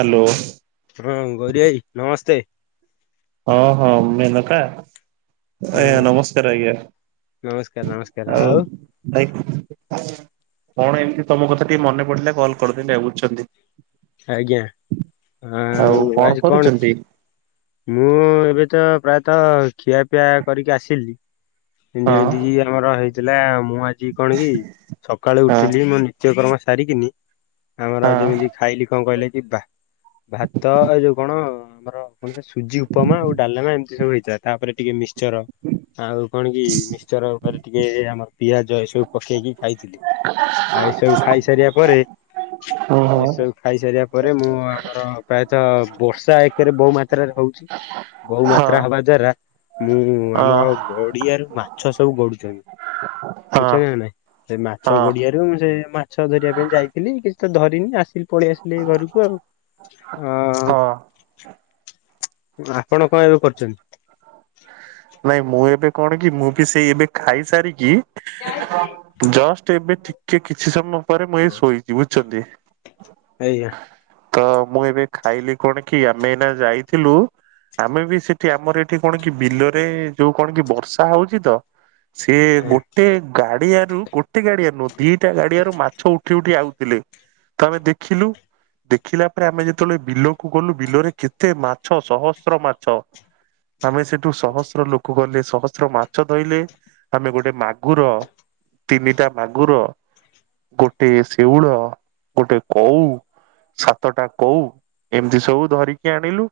Hello ହଁ ଗୌରୀ ଭାଇ, ନମସ୍ତେ। ହଁ ହଁ ମେନକା ଆଜ୍ଞା, ହଁ ନମସ୍କାର ଆଜ୍ଞା। ନମସ୍କାର ନମସ୍କାର ଆଉ, ଭାଇ। କଣ ଏମିତି ତମ କଥା ଟିକେ ମନେ ପଡିଲା କଲ କରିଦେଲି ଆଉ ବୁଝୁଛନ୍ତି। ଆଜ୍ଞା, ଆଉ ଆଜି କଣ ଖି ମୁଁ ଏବେ ତ ପ୍ରାୟତଃ ଖିଆପିଆ କରିକି ଆସିଲି। ପିଣ୍ଡ ହଁ ଯେମିତି କିି ଆମର ହେଇଥିଲା ମୁଁ ଆଜି କଣ କି। ସକାଳୁ ହଁ ଉଠିଲି ମୋ ନିତ୍ୟକ୍ରମ। ସାରିକିନି ଆମର ଯେମିତି ଖାଇଲି କଣ କହିଲେ କି ବା ଭାତ ଏ ଯୋଉ କଣ ଆମର କଣ ସେ ସୁଜି ଉପମା ଆଉ ଡାଲେମା ଏମିତି ସବୁ ହେଇଥିଲା ତାପରେ। ଟିକେ ମିସଚର ଆଉ କଣ କି ମିସଚର ଉପରେ ଟିକେ ଆମର ପିଆଜ ଏ ସବୁ ପକେଇକି। ଖାଇଥିଲି, ଆ ଏସବୁ ଖାଇସାରିବା ପରେ। ହଁ ଏସବୁ ଖାଇ ସାରିବା ପରେ ମୁଁ ଆମର ପ୍ରାୟ। ତ ବର୍ଷା ଏକରେ ବହୁ ମାତ୍ରାରେ ହଉଛି ବହୁ ହଁ ହଁ ମାତ୍ରା ହବା ଦ୍ଵାରା। ମୁଁ ଆମ ଗଡିଆରୁ ମାଛ ସବୁ ଗଡୁଛନ୍ତି ହଁ ବୁଝୁଛ ନା ନାଇଁ। ସେ ମାଛ ହଁ ଗଡିଆରୁ ସେ ମାଛ ଧରିବା ପାଇଁ ଯାଇଥିଲି କିଛି ତ ଧରିନି ଆସିଲି। ପଳେଇ ଆସିଲି ଘରକୁ ଆଉ ଆ। ହଁ ହଁ ଆପଣ କଣ ଏବେ କରୁଛନ୍ତି? ନାଇଁ, ମୁଁ ଏବେ କଣ କି ମୁଁ ବି ସେଇ ଏବେ ଖାଇସାରିକି। ଜଷ୍ଟ ଏବେ ଟିକେ କିଛି ସମୟ ପରେ ମୁଁ ଏଇ ଶୋଇଛି ବୁଝୁଛନ୍ତି। ଏଇଆ ତ ମୁଁ ଏବେ ଖାଇଲି କଣ କି ଆମେନା ଯାଇଥିଲୁ ଆମେ ବି ସେଠି ଆମର ଏଠି କଣ କି ବିଲ ଏ ଯୋଉ କଣ କି ବର୍ଷା ହଉଛି ତ ସିଏ ଏଇଆ ଗୋଟେ ଗାଡିଆ ରୁ ଗୋଟେ ଗୋଟେ ଗାଡିଆ ନୁହଁ ଦିଟା ଗାଡିଆରୁ ମାଛ ଉଠି ଉଠି ଆଉଥିଲେ ତ ଆମେ ଦେଖିଲୁ। ଦେଖିଲା ପରେ ଆମେ ଯେତେବେଳେ ବିଲକୁ ଗଲୁ ବିଲରେ କେତେ ମାଛ ସହସ୍ର ମାଛ। ଆମେ ସେଠୁ ସହସ୍ର ସହସ୍ର ଲୋକ ଗଲେ ସହସ୍ର ମାଛ ଧଇଲେ ଆମେ ଗୋଟେ ମାଗୁର ତିନିଟା ମାଗୁର ଗୋଟେ ଶେଉଳ ଗୋଟେ କଉ ସାତଟା କଉ ଏମିତି ସବୁ ଧରିକି ଆଣିଲୁ।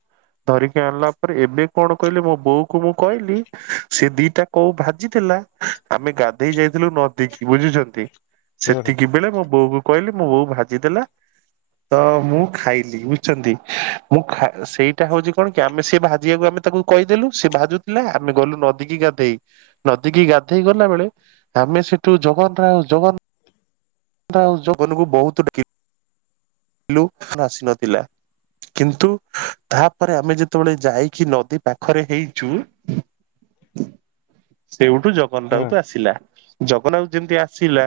ଧରିକି ଆଣିଲା ପରେ ଏବେ କଣ କହିଲେ ମୋ ବୋଉ କୁ ମୁଁ କହିଲି, ସେ ଦିଟା କଉ ଭାଜିଥିଲା ଆମେ ଗାଧେଇ ଯାଇଥିଲୁ ନଦୀ କୁ ବୁଝିଛନ୍ତି। ମୋର ସେତିକି ବେଳେ ମୋ ବୋଉ କୁ କହିଲି ମୋ ବୋଉ ଭାଜିଦେଲା। ତ ମୁଁ ଖାଇଛି ବୁଝିଛନ୍ତି, ମୁଁ ସେଇଟା ହଉଛି କଣ କି ଆମେ ସେ ଭାଜିଆ କୁ ଆମେ ତାକୁ କହିଦେଲୁ ସେ ଭାଜୁ ହେଲା ଆମେ ଗଲୁ ନଦୀ କିି ଗାଧେଇ, ନଦୀ କିି ଗାଧେଇ ଗଲା ବେଳେ ଆମେ ସେଠୁ ଜମାତା ଜମା ତା ଆଉ ଜଗନକୁ ବହୁତ ଡାକିଲି ପିଲୁ ଆସି ନଥିଲା। କିନ୍ତୁ ତାପରେ ଆମେ ଯେତେବେଳେ ଯାଇକି ନଦୀ ପାଖରେ ହେଇଛୁ ସେଉଠୁ ଜଗନ୍ ହଁ ରାଉତ ଆସିଲା। ଜଗନ ଆଉ ଯେମିତି ଆସିଲା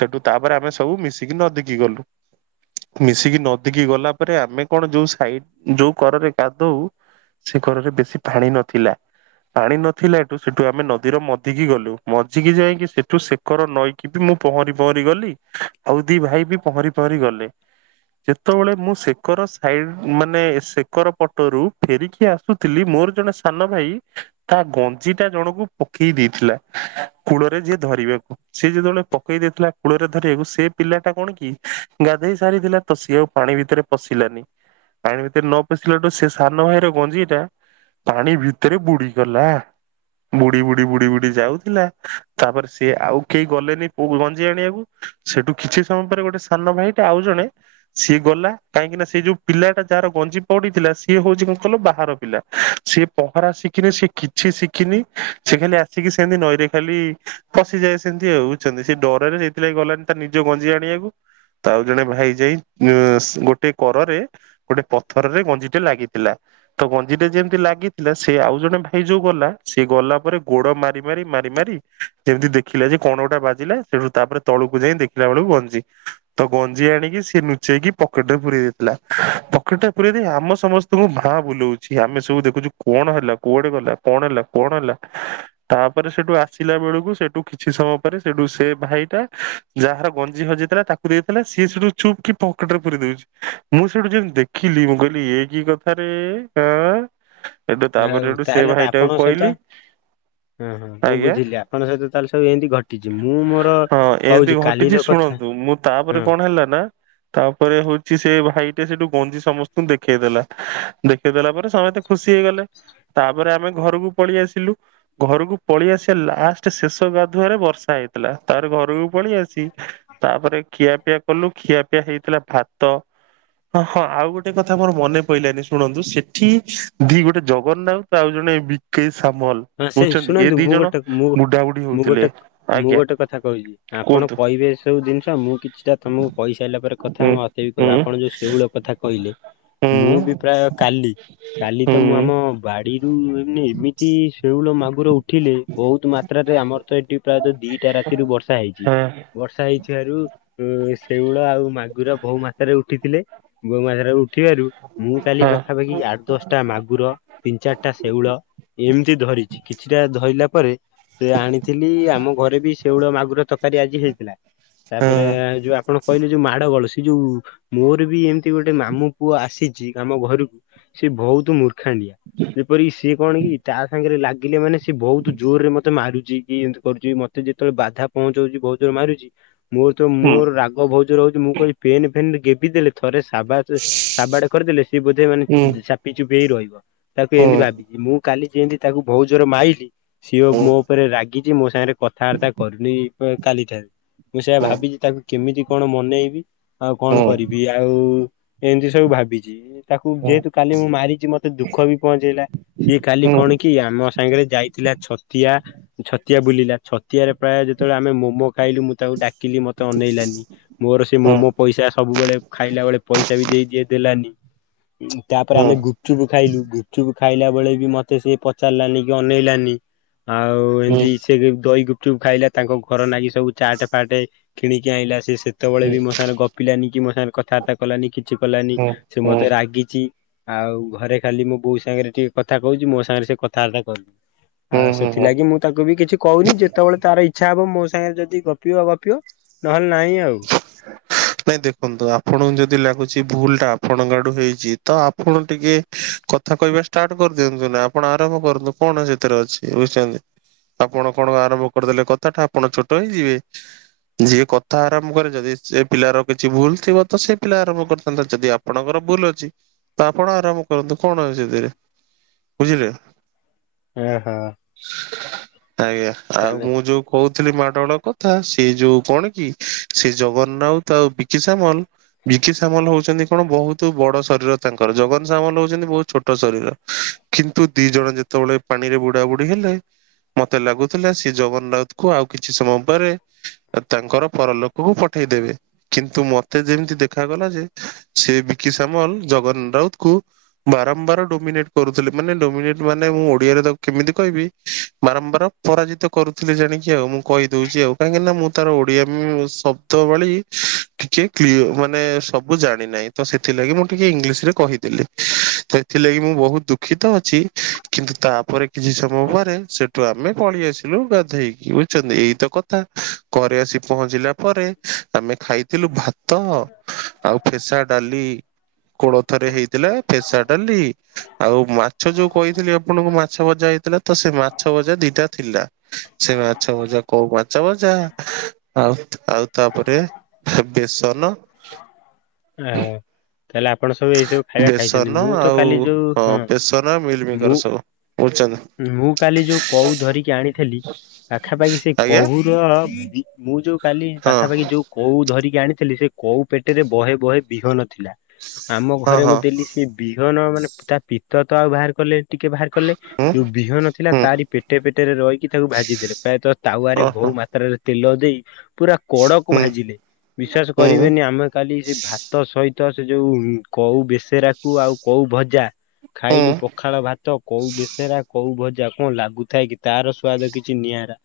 ସେଠୁ ତାପରେ ଆମେ ସବୁ ମିଶିକି ନଦୀକି ଗଲୁ। ମିଶିକି ନଦୀ କି ଗଲା ପରେ ଆମେ କଣ ଯୋଉ ସାଇଡ ଯୋଉ କରରେ ଗାଧଉ। ସେ କରରେ ବେଶୀ ପାଣି ନଥିଲା। ପାଣି ନଥିଲା ଏଠୁ ସେଠୁ ଆମେ ନଦୀର ମଝିକି ଗଲୁ ମଝିକୁ ଯାଇକି ସେଠୁ ସେକର ନଈକି ଫୁ ମୁଁ ପହଁରି ପହଁରି ଗଲି, ଆଉ ଦି ଭାଇ ବି ପହଁରି ପହଁରି ଗଲେ। ଯେତେବେଳେ ମୁଁ ସେକର ସାଇଡ ମାନେ ସେକର ପଟରୁ ଫେରିକି ଆସୁଥିଲି ମୋର। ଜଣେ ସାନ ଭାଇ ତା ଗଞ୍ଜି ଟା ଜଣକୁ ପକେଇ ଦେଇଥିଲା କୂଳରେ ଯିଏ ଧରିବାକୁ ସେ ଯେତେବେଳେ ପକେଇ ଦେଇଥିଲା କୂଳରେ ଧରିବାକୁ ସେ ପିଲା ଟା କଣ କି ଗାଧୋଇ ସାରିଥିଲା ତ ସିଏ ଆଉ ପାଣି ଭିତରେ ପଶିଲାନି। ପାଣି ଭିତରେ ନ ପଶିଲାଠୁ ସେ ସାନ ଭାଇର ଗଞ୍ଜି ଟା। ପାଣି ଭିତରେ ବୁଡିଗଲାଣି। ବୁଡି ବୁଡି ବୁଡି ବୁଡି ଯାଉଥିଲା ତାପରେ ସିଏ ଆଉ କେହି ଗଲେନି ପୋ ଗଞ୍ଜି ଆଣିଆକୁ। ସେଠୁ କିଛି ସମୟ ପରେ ଗୋଟେ ସାନ ଭାଇ ଆଉ ଜଣେ ସିଏ ଗଲା କାହିଁକି ନା ସେ ଯୋଉ ପିଲାଟା ଯାହାର ଗଞ୍ଜି ପଡିଥିଲା ସିଏ ହଉଛି କଣ କହିଲ ପା ହାର ପିଲା ସିଏ ପହଁରା ଶିଖିନି ସେ କିଛି ଶିଖିନି ସେ ଖାଲି ଆସିକି ସେମତି ନଈରେ ଖାଲି। ପଶିଯାଏ ସେମିତି ଆଉ ବୁଝୁଛନ୍ତି ସେ ଡରରେ ସେଇଥିଲାଗି ଗଲାନି ତା ନିଜ ଗଞ୍ଜି ଆଣିବାକୁ ଆଉ ଜଣେ ଭାଇ ଯାଇ ଉ ସ ଗୋଟେ କରରେ ଗୋଟେ ପଥରରେ ଗଞ୍ଜିଟେ ଲାଗିଥିଲା। ତ ଗଞ୍ଜିଟା ଯେମିତି ଲାଗିଥିଲା ସେ ଆଉ ଜଣେ ଭାଇ ଯୋଉ ଗଲା ସେ ଗଲା ପରେ ଗୋଡ ମାରି ମାରି ମାରି ମାରି ମାରି ଯେମତି ଦେଖିଲା ଯେ କଣ ଗୋଟା ବାଜିଲା ସେଠୁ ତାପରେ ତଳକୁ ଯାଇ ଦେଖିଲା ବେଳକୁ ଗଞ୍ଜି। ତ ଗଞ୍ଜି ଆଣିକି ସେ ଲୁଚେଇକି ପକେଟ ରେ ପୁରଇ ଦେଇଥିଲା, ପକେଟ ରେ ପୁରଇ ଦେଇ ଆମ ସମସ୍ତଙ୍କୁ ଫା ହଁ ବୁଲଉଛି ଆମେ ସବୁ ଦେଖୁଛୁ କଣ ହେଲା, କୁଆଡେ ଗଲା, କଣ ହେଲା, କଣ ହେଲା ତାପରେ ସେଠୁ ତ ଆସିଲା ବେଳକୁ ସେଠୁ କିଛି ସମୟ ପରେ ସେଠୁ ସେ ଭାଇ ଟା ଯାହାର ଗଞ୍ଜି ହଜିଥିଲା ତାକୁ ଦେଇଥିଲା ସିଏ ସେଠୁ ଚୁପ୍ କି ପକେଟରେ ପୁରେଇ ଦଉଛି ମୁଁ ସେଠୁ ଯେମିତି ଦେଖିଲି ମୁଁ କହିଲି ଏ କି କଥାରେ ଏ ଆଁ ଏଠୁ ଆଉ ତାପରେ ସେଠୁ ସେ ତାହେଲେ ତ ଭାଇଟାକୁ ଆପଣଙ୍କ ସହିତ କହିଲି ହଁ ହଁ ମୁଁ ଆଜ୍ଞା ବୁଝିଲି ଆପଣଙ୍କ ସହିତ ତାହେଲେ ସବୁ ଏମିତି ଘଟିଛି ମୁଁ ମୋର ହଁ ଏମିତି କହୁଛି ଘଟିଛି କାଲିର କଥା ଶୁଣନ୍ତୁ ମୁଁ ହଁ ତାପରେ କଣ ହେଲା ନା ତାପରେ ହଉଛି ସେ ସେ ଭାଇଟେ ସେଇଠୁ ଗଞ୍ଜି ସମସ୍ତଙ୍କୁ ଦେଖେଇଦେଲା ଦେଖେଇ ଦେଲା ପରେ ସମସ୍ତେ ଖୁସି ହେଇଗଲେ। ତାପରେ ଆମେ ଘରକୁ ପଳେଇ ଆସିଲୁ ଘରକୁ ପଳେଇ ଆସିଆ ଲାଷ୍ଟ ଶେଷ ଗାଧୁଆରେ ବର୍ଷା ହେଇ ଥିଲା ତାପରେ ଘରକୁ ପଳେଇ ଆସି ତାପରେ। ଖିଆପିଆ କଲୁ ଖିଆପିଆ ହେଇଥିଲା ଭାତ ହଁ ହଁ ଆଉ ଗୋଟେ କଥା ମୋର ମନେ ପଇଲାନି ଶୁଣନ୍ତୁ- ସେଠି ଦି ଗୋଟେ ଜଗନ୍ନାଥ ଆଉ ଜଣେ [unintelligible] ସାମଲ ହଁ ସେ ହଉଛନ୍ତି ଏ ଶୁଣନ୍ତୁ ଦି ମୁଁ ଜଣ ଗୋଟେ ମୁଁ ବୁଢାବୁଢୀ ମୁଁ ହଉଥିଲେ, ଆଜ୍ଞା। କଣ କୁହନ୍ତୁ। କହିବେ ସବୁ ଜିନିଷ ମୁଁ? କିଛିଟା ତମକୁ କଇସାରଲା ପରେ କଥା ହୁଁ ମତେ ବି କହିବେ, ହୁଁ ଆପଣ ଯୋଉ ସେଉଳ କଥା କହିଲେ ମୁଁ ବି ହୁଁ ପ୍ରାୟ କାଲି କାଲି ତ ମୁଁ ହୁଁ ଆମ ବାଡିରୁ ଏମିତି ସେଉଳ, ମାଗୁର ଉଠିଲେ ବହୁତ ମାତ୍ରାରେ ଆମର ତ ଏଠି ପ୍ରାୟତଃ ଦିଟା ରାତିରୁ ବର୍ଷା ହେଇଛି ହଁ ବର୍ଷା ହେଇଥିବାରୁ ଉ ଶେଉଳ ଆଉ ମାଗୁର ବୋଉ ମାତ୍ରାରେ ଉଠିଥିଲେ, ବୋଉ ମାତାରେ ଉ ଥିବାରୁ ମୁଁ କାଲି ହଁ ପାଖାପାଖି ଆଠ ଦଶଟା ମାଗୁର ତିନି ଚାରିଟା ଶେଉଳ ଏମ ଧରିଛି, କିଛିଟା ଧଇଲା ପରେ, ସେ ଆଣିଥିଲି ଆମ ଘରେ ବି ସେଉଳ ମାଗୁର ତରକାରୀ ଆଜି ହେଇଥିଲା ତାପରେ ହଁ ଯୋଉ ଆପଣ କହିଲେ ଯୋଉ ମାଡଗୋଳ ସେ ଯୋଉ ମୋର ବି ଏମ ଗୋଟେ ମାମୁ ପୁଅ ଆସିଛି ଆମ ଘରକୁ, ସେ ବହୁତ ମୂର୍ଖ ଖାଣ୍ଡିଆ ଯେପରିକି ସିଏ କଣ କି ତା ସାଙ୍ଗରେ ଲାଗିଲେ ମାନେ ସିଏ ବହୁତ ଜୋରରେ ମତେ ମାରୁଛି କି ଏମତି କରୁଛି ମତେ ଯେତେବେଳେ ବାଧା ପହଞ୍ଚଉଛି ବହୁତ ଯୋର ମାରୁଛି। ମୋର ତ ହୁଁ ମୋର ରାଗ ବହୁତ ଯୋରେ ହଉଛି, ମୁଁ କହୁଛି ଫେନ୍ ଫେନରେ ଗେବି ଦେଲେ ଥରେ ସାବା ସାବାଟେ କରିଦେଲେ ସିଏ ବୋଧେ ହୁଁ ମାନେ ଚାପି ଚୁପି ହେଇ ରହିବ, ତାକୁ ହୁଁ ଏମିତି ଭାବିଛି ମୁଁ କାଲି ଯେମତି ତାକୁ ବୋଉ ଜୋର ମାଇଲିି ସିଏଅ ହୁଁ ମୋ ଉପରେ ରାଗିଛି ମୋ ସାଙ୍ଗରେ କଥାବାର୍ତ୍ତା କରୁନି କାଲି ଠାରୁ, ମୁଁ ସେଇଆ ହୁଁ। ଭାବିଛି ତାକୁ କେମିତି କଣ ମନେଇବି। ଆଉ କଣ ନାଇଁ କରିବି ଆଉ ଏମିତି ସବୁ ଭାବିଛି। ତାକୁ ଯେହେତୁ କାଲି ମୁଁ ମାରିଛି ମତେ ଦୁଃଖ ବି ପହଞ୍ଚେଇଲା। ସିଏ କାଲି କଣ କି ଆମ ସାଙ୍ଗରେ ଯାଇଥିଲା ଛତିଆ, ଛତିଆ ବୁଲିଲା ଛ ତିଆରେ ପ୍ରାୟ ଯେତେବେଳେ ଆମେ ମୋମୋ ଖାଇଲୁ ମୁଁ ତାକୁ ଡାକିଲି ମତେ ଅନେଇଲାନି, ମୋର ସେ ମୋମୋ ପଇସା ସବୁବେଳେ ଖାଇଲା ବେଳେ ପଇସା ବି ଦେଇଦିଏ, ଦେଲାନି, ତାପରେ ଆମେ ଗୁପଚୁପ ଖାଇଲୁ ଗୁପଚୁପ ଖାଇଲା ବଳେ ବି ମତେ ସିଏ ପଚାରିଲାନି କି ଅନେଇଲାନି, ଆଉ ଏମିତି ସେ ଦହି ଗୁପଚୁପ ଖାଇଲା ତାଙ୍କ ଘର ନାଗି ସବୁ ଚାଟ ଫାଟ କିଣିକି ଆଣିଲା ସେ ସେତେବେଳେ ବି ମୋ ସାଙ୍ଗରେ ଗପିଲାନି କି, ମୋ ସାଙ୍ଗ କଥାବାର୍ତ୍ତା କଲାନି, କିଛି କଲାନି, ସେ ମତେ ରାଗିଛି। ଆଉ ଘରେ ଖାଲି ମୋ ବୋଉ ସାଙ୍ଗରେ ଟିକେ କଥା କହୁଛି ମୋ ସାଙ୍ଗରେ ସେ କଥାବାର୍ତ୍ତା କରୁନି। ଆଁ ସେଥିଲାଗି ମୁଁ ତାକୁ ବି କିଛି କହୁନି, ଯେତେବେଳେ ତାର ଇଛା ଛା ହବ ମୋ ସାଙ୍ଗରେ ଯଦି ଗପିବ ଗପିବ ନହେଲେ ନାହିଁ ଆଉ ଦେଖନ୍ତୁ ଆପଣଙ୍କୁ ଯଦି ଲାଗୁଛି ଭୁଲ ଟା ଆପଣଙ୍କ ହେଇଛି ତ ଆପଣ ଟିକେ କଥା କହିବା ଷ୍ଟାର୍ଟ କରିଦିଅନ୍ତୁ ନା ଆପଣ ଆରମ୍ଭ କରନ୍ତୁ କଣ ସେ [unintelligible] ଆପଣ କଣ ଆରମ୍ଭ କରିଦେଲେ କଥା ଟା, ଆପଣ ଛୋଟ ହେଇଯିବେ, ଯିଏ କଥା ଆରମ୍ଭ କରି ଯଦି ସେ ପିଲାର କିଛି ଭୁଲ ଥିବ ତ ସେ ପିଲା ଆରମ୍ଭ କରିଥାନ୍ତା ଯଦି ଆପଣଙ୍କର ଭୁଲ ଅଛି ତ ଆପଣ ଆରାମ କରନ୍ତୁ କଣ ଆଉ ସେ ଧରେ ବୁଝିଲେ? ହଁ ହଁ। ଆଜ୍ଞା ଆଉ ମୁଁ ଯୋଉ କହୁଥିଲି ମାଡଳ କଥା ସିଏ ଯୋଉ କଣ କି? ସେ ଜଗନ୍ନାଉତ ଆଉ ବିକି ସ୍ୟାମଲ ବିକି ସ୍ୟାମଲ ହଉଛନ୍ତି କଣ ବହୁତ ବଡ ଶରୀର ତାଙ୍କର ଜଗନ୍ ସାମଲ ହଉଛନ୍ତି ବହୁତ ଛୋଟ ଶରୀର କିନ୍ତୁ ଦି ଜଣ ଯେତେବେଳେ ପାଣି ରେ ବୁଡା ବୁଡି ହେଲେ ମତେ ଲାଗୁଥିଲା ସେ ଜଗନ୍ନାଥ କୁ ଆଉ କିଛି ସମୟ ପରେ ତାଙ୍କର ପରଲୋକ କୁ ପଠେଇଦେବେ। କିନ୍ତୁ ମତେ ଯେମିତି ଦେଖାଗଲା ଯେ ସେ ବିକି ଶ୍ୟାମଲ ଜଗନ ରାଉତ କୁ ବାରମ୍ବାର ଡୋମିନେଟ କରୁଥିଲ ମାନେ ଡୋମିନେଟ ମାନେ ମୁଁ ଓଡିଆରେ କେମିତି କହିବି ବାରମ୍ବାର ପରାଜିତ କରୁଥିଲି ଜାଣିକି ଆଉ ମୁଁ କହିଦଉଛି ଆଉ କାହିଁକି ନା ମୁଁ ତାର ଓଡିଆ ଶବ୍ଦ ଭଳି ଟିକେ କ୍ ମାନେ ସବୁ ଜାଣିିନହିଁ ତ ସେଥିଲାଗି ମୁଁ ଟିକେ ଇଂଲିଶ ରେ କ କହିି ସେଥିଲାଗି ମୁଁ ବହୁତ ଦୁଃଖିତ ଅ କିନ୍ତୁ ତାପରେ କିଛି ସମୟ ପରେରେ ସେଠୁ ଆମେ ପଳେଇ ଆସିଲୁ ଗାଧୋଇକି ବୁଝଛନ୍ତି ଏଇତ କଥା ଘରେ ଆସି ପହଞ୍ଚିଲା ତା ପରେ ଆମେ ଖାଇଥିଲୁ ଭାତ ଆଉ ଫେସା ଡାଲି କୋଳଥରେ ହେଇଥିଲା ଫେସା ଡାଲି ଆଉ ମାଛ ଯୋଉ କହିଥିଲି ଆପଣଙ୍କୁ ମା ମାଛଭଜା ହେଇଥିଲା ତ ସେ ମାଛଭଜା ଦିଟା ଥିଲା ସେ ମାଛଭଜା କଉ ମାଛଭଜା। ଆଉ ଆଉ ତାପରେ ବେସନ, ଓହୋ ତାହେଲେ ଆପଣ ସବୁ ଏଇ ସବୁ ଖାଇବା ଖାଇଛନ୍ତି ବେସନ ମୁଁ ତ ଆଉ କାଲି ଯୋଉ ହଁ ବେସନ ମୁଁ ମିଲମିକର ସବୁ [unintelligible] ମୁଁ କାଲି ଯୋଉ କଉ ଧରିକି ଆଣିଥିଲି। ପାଖାପାଖି ସେ ଆଜ୍ଞା। କହୁୁର ମୁ କାଲି ହଁ ପାଖାପାଖି ଯୋଉ କଉ ଧରିକି ଆଣିଥିଲି ସେ କଉ ପେଟରେ ବହେ ବହେ ବିହନ ଥିଲା। ଆମ ହଁ ଘରେ ମୁଁ ହଁ ଦେଲି ସେ ବିହନ ମାନେ ତା ପିତ ତ ଆଉ ବାହାର କଲେ ଟିକେ ବାହାର କଲେ ହୁଁ ଯୋଉ ବିହନ ଥିଲା ହୁଁ ତାରି ପେଟେ ପେଟରେ ରହିକି ତାକୁ ଭାଜି ଦେଲେ ପ୍ରାୟତଃ ତାୱାରେ ଓହୋ ବହୁ ମାତ୍ରାରେ ତେଲ ଦେଇ ପୁରା କଡକୁ ହୁଁ ଭାଜିଲେ ବିଶ୍ୱାସ ହୁଁ ହୁଁ କରିବେନି ଆମେ କାଲି ସେ ଭାତ ସହିତ ତ ସେ ଯୋଉ କଉ ବେସେରାକୁ ଆଉ କଉ ଭଜା ହୁଁ ଖାଇଲୁ ପଖାଳ ଭାତ କଉ ବେସ କୋଉ ଭଜା କଣ ଲାଗୁଥାଏ କି ତାର ସ୍ଵାଦ କିଛି ନିଆରା।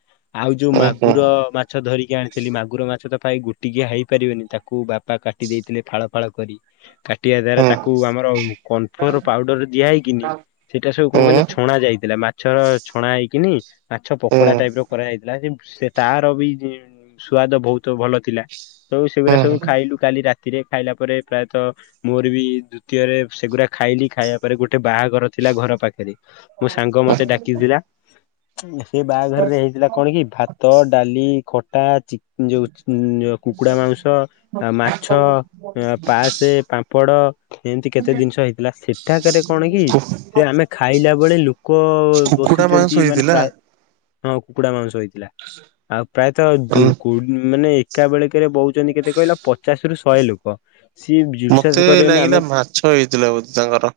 ଆଉ ଯୋଉ ହୁଁ ମାଗୁର ମାଛ ଧରିକି ଆଣିଥିଲି ମାଗୁର ମାଛ ତ ପାଇ ଗୋଟିକିଏ ହେଇପାରିବେନି ତାକୁ ବାପା କାଟି ଦେଇଥିଲେ ଫାଳ ଫାଳ କରି କାଟିବା ଦ୍ଵାରା ହୁଁ ତାକୁ ଆମର କନଫ୍ଲୋର ପାଉଡର ଦିଆ ହେଇକିନି ସେଇଟା ସବୁ କଣ କହିଲ ହୁଁ ହୁଁ ହେଇଥିଲା ମାଛର ଛଣା ହେଇକିନି ମାଛ ପକୋଡା ଟାଇପର କରାଯାଇଥିଲା ସେ ସେ ତାର ବି ସୁଆଦ ବହୁତ ଭଲ ଥିଲା ତୁ ସେଗୁଡା ସବୁ ଖାଇଲୁ କାଲି ରାତି ରାତିରେ ଖାଇଲା ପରେ ପ୍ରାୟତଃ ମୋର ବି ଦ୍ଵିତୀୟରେ ସେଗୁଡ଼ା ଖାଇଲି, ଖାଇବା ପରେ ଗୋଟେ ବାହାଘର ଥିଲା ଘର ପାଖରେ ମୋ ସାଙ୍ଗ ମତେ ଡାକିଥିଲା। ସେ ବାହାଘରରେ ହେଇଥିଲା କଣ କି ଭାତ, ଡାଲି, ଖଟା ଯୋଉ କୁକୁଡ଼ା ମାଉଁସ, ମାଛ, ପାଆସ, ପାମ୍ପଡ଼ ଏମିତି କେତେ ଜିନିଷ ହେଇଥିଲା ସେଠାକରେ କଣ କି ସେ ଆମେ ଖା ଖାଇଲା ବେଳେ ଲୋକ କୁକୁଡା ମାଂସ ବସୁଛନ୍ତି ମାନେ ହେଇଥିଲା ପ୍ରାୟ ହଁ କୁକୁଡା ମାଂସ ହେଇ ଆଉ ପ୍ରାୟତଃ ଦୁ ଉଁ ମାନେ ଏକା ବେଳେକେ ରେ ବଉଛନ୍ତି କେତେ କହିଲ ପଚାଶରୁ ଶହେ ଲୋକ ସିଏ ମତେ ବିଶ୍ୱାସ କରିବନି ଲାଗିଲା ଆମେ ମାଛ ହେଇଥିଲା ବୋଧେ ତାଙ୍କର।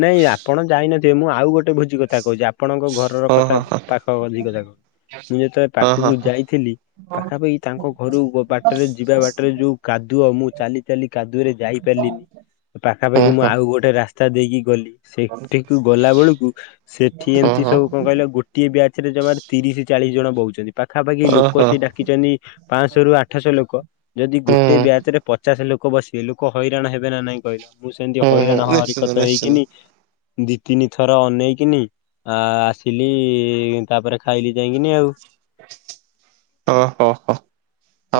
ନାଇଁ ଆପଣ ମୁଁ ଆଉ ଗୋଟେ ଭୋଜି କଥା କହୁଛି ଆପଣଙ୍କ ଘରର ହଁ କଥା ହଁ ହଁ ପାଖ ଭୋଜି କଥା କହୁନି। ମୁଁ ଯେତେବେଳେ ହଁ ପାଖକୁ ହଁ ଯାଇଥିଲି। ପାଖାପାଖି ତାଙ୍କ ଘରୁ ବାଟରେ ଯିବା ବାଟରେ ଯୋଉ କାଦୁଅ ମୁଁ ଚାଲି ଚାଲି କାଦୁଅରେ ଯାଇପାରି ହଁ ପାଖାପାଖି ମୁଁ ହଁ ଆଉ ଗୋଟେ ରାସ୍ତା ଦେଇକି ଗଲି। ସେଠିକୁ ଗଲା ବେଳକୁ ସେଠି ହଁ ଏମିତି ହଁ ସବୁ କଣ କହିଲ ଗୋଟିଏ ବ୍ୟାଚରେ ଜମାରେ ତିରିଶ ଚାଳିଶ ଜଣ ବହୁଛନ୍ତି ପାଖାପାଖି ଲୋକ ଓହୋ ସେ ଡାକିଛନ୍ତି ପାଞ୍ଚଶରୁ ଆଠଶହ ଲୋକ ଯଦି ହୁଁ ଗୋଟେ ବ୍ୟାଚରେ ପଚାଶ ଲୋକ ଲୋକ ବସିବେ ଲୋକ ହଇରାଣ ହେବେ ନା ନାଇଁ କହିଲ, ମୁଁ ସେମିତି ହୁଁ ହୁଁ ହଇରାଣ ନିଶ୍ଚିନ୍ତ ହରିକତ ହେଇକିନି ନିଶ୍ଚିନ୍ତ ଦି ତିନି ଥର ଅନେଇକିନି ଆ ଆସିଲି ତାପରେ ଖାଇଲି ଯାଇକିନି ଆଉ। ଓହୋ ହୋ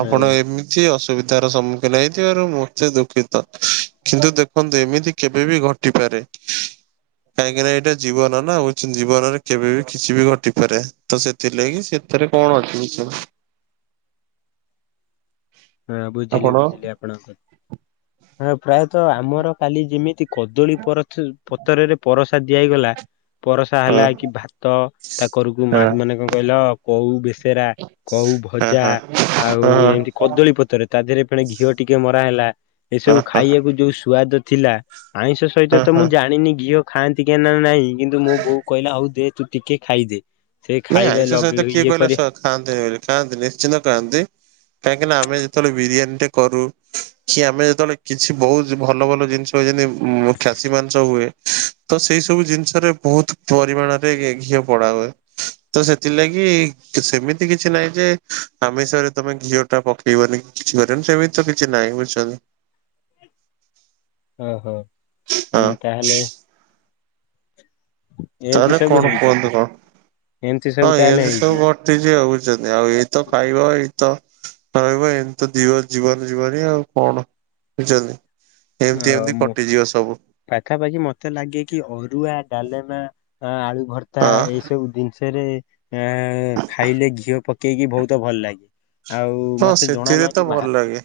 ଆପଣ ଏମିତି ଅ ବିଧାର ସମ୍ମୁଖୀନ ହେଇଥିବାରୁ ମୋତେ ଦୁଃଖିତ କିନ୍ତୁ ଦେଖନ୍ତୁ ଏମିତି କେବେ ବିି ଘଟିପାରେ। [unintelligible] କାହିଁକିନା ଏଇଟା ଜୀବନ ନା ହଉଚି ଜୀବନରେ କେବେ ବି କିଛି ବି ଘଟିପାରେ ତ ସେଥିଲାଗି ସେ ଏଥିରେ କଣ ଅଛି ବୁ ହଁ ବୁଝିଲି ବୁଝିଲି ଆପଣଙ୍କ ହଁ ପ୍ରାୟତଃ ଆମର କାଲି ଯେମିତି କଦଳୀ ପର ପତରରେ ପରସା ଦିଆ ହେଇଗଲା। ପରସା ହଁ ହେଲା କି ଭାତ ତା କରକୁ ମା ମାନେ କଣ କହିଲ କଉ ବେସେରା କଉ ହଁ ହଁ ଭଜା ହଁ ଆଉ ଏମତି। ହଁ କଦଳୀ ପତରେ ତା ଦେହରେ ଫେଣି ଘିଅ ଟିକେ ମରା ହେଲା ଏସବୁ ହଁ ଖାଇବାକୁ ଯୋଉ ସୁଆଦ ଥିଲା। ଆଇଁଷ ସହିତ ହଁ ତ ମୁଁ ହଁ ଜାଣିନି ଘିଅ ଖାଆନ୍ତି କେ ନା ନାଇଁ କିନ୍ତୁ ମୋ ବୋଉ କହିଲା ହଉ ଦେ ତୁ ଟିକେ ଖାଇଦେ। ସେ ନାଇଁ ଖାଇବା ଆଇଁଷ ସହିତ ଲଗେଇ କିଏ ଇଏ କହିଲା କରି ସ ଖାଆନ୍ତିନି ବୋଲି ଖାଆନ୍ତି ନିଶ୍ଚିନ୍ତ ଖାଆନ୍ତି। କାହିଁକିନା ଆମେ ଯେେବେଳେ ବିୟାନୀ କରୁ କି ଆମେ ଯେତେବେଳେ କିଛି ବହୁତ ଭଲ ଭଲ ଜିନିଷ ଯେମିତି ଉଁ ଖାସି ମାଂସ ହୁଏ। ତ ସେଇ ସବୁ ଜିନିଷରେ ବହୁତ ପରିମାଣରେ ଏ ଘିଅ ପୋଡ଼ା ହୁଏ। ତ ସେଥିଲାଗି ସେମିତି କିଛି ନାହିଁ ଯେ ଆମିଷରେ ତମେ ଘିଅ ଟା ପକେଇବ ନି କିଛି କରିବନି ସେମିତି ତ କିଛି ନାହିଁ ବୁଝୁଛନ୍ତି। ଅ ହଁ ହୁଁ ହଁ ତାହେଲେ ଏମିତି ତାହେଲେ ସବୁ କଣ ହେଇଛି କୁହନ୍ତୁ କଣ? ଏମିତି ହଁ ସବୁ ତାହେଲେ ଏମତି ସବୁ ହେଇଛି ଘଟିଛି ଆଉ ବୁଝୁଛନ୍ତି ଆଉ ଏଇତ ଖାଇବା ଏଇତ [unintelligible] ଏମତି ତ ଜୀବ ଯିବଭାରି ଆଉ କଣ ବୁଝୁଛନ୍ତି। ଅ ମୁଁ ପାଖାପାଖି ମତେ ଲାଗେ କି ଅରୁଆ ଡାଲେମା ଅ ଆଳୁ ଭର୍ତ୍ତା ହଁ ଏଇ ସବୁ ଜି ରେ ଆ ଖାଇଲେ ଘିଅ ପକେଇକି ବହୁତ ଭଲ ଲାଗେ। ଆଉ ହଁ ମତେ ଜଣା ସେଥିରେ ନା ତ କି ଭଲ ବାହା ଲାଗେ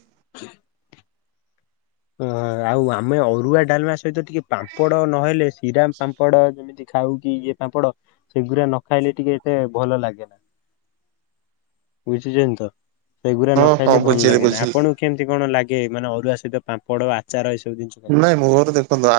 ଓ ଆଉ ଆମେ ଅରୁଆ ଡାଲମା ସହିତ ଟିକେ ପାମ୍ପଡ ନହେଲେ ଶ୍ରୀରାମ ପାମ୍ପଡ ଯେମି ଖାଉ କି ଇଏ ପାମ୍ପଡ ସେଗୁରା ନ ଖାଇଲେ ଟିକେ ଏତେ ଭଲ ଲାଗେ ନା। [inaudible] ବୁଝୁଚନ୍ତି ତ। ସେଗୁରା ହଁ ନ ହଁ ଖାଇଲେ ଭଲ ବୁଝିଲି ଲାଗେ ନା ବୁଝିଲି ଆପଣଙ୍କୁ କେମିତି କଣ ଲାଗେ ମାନେ ଅରୁଆ ସହିତ ପାମ୍ପଡ ଆଚାର ଏସ ନାଇଁ ମୋର ଦେଖନ୍ତୁ ଆ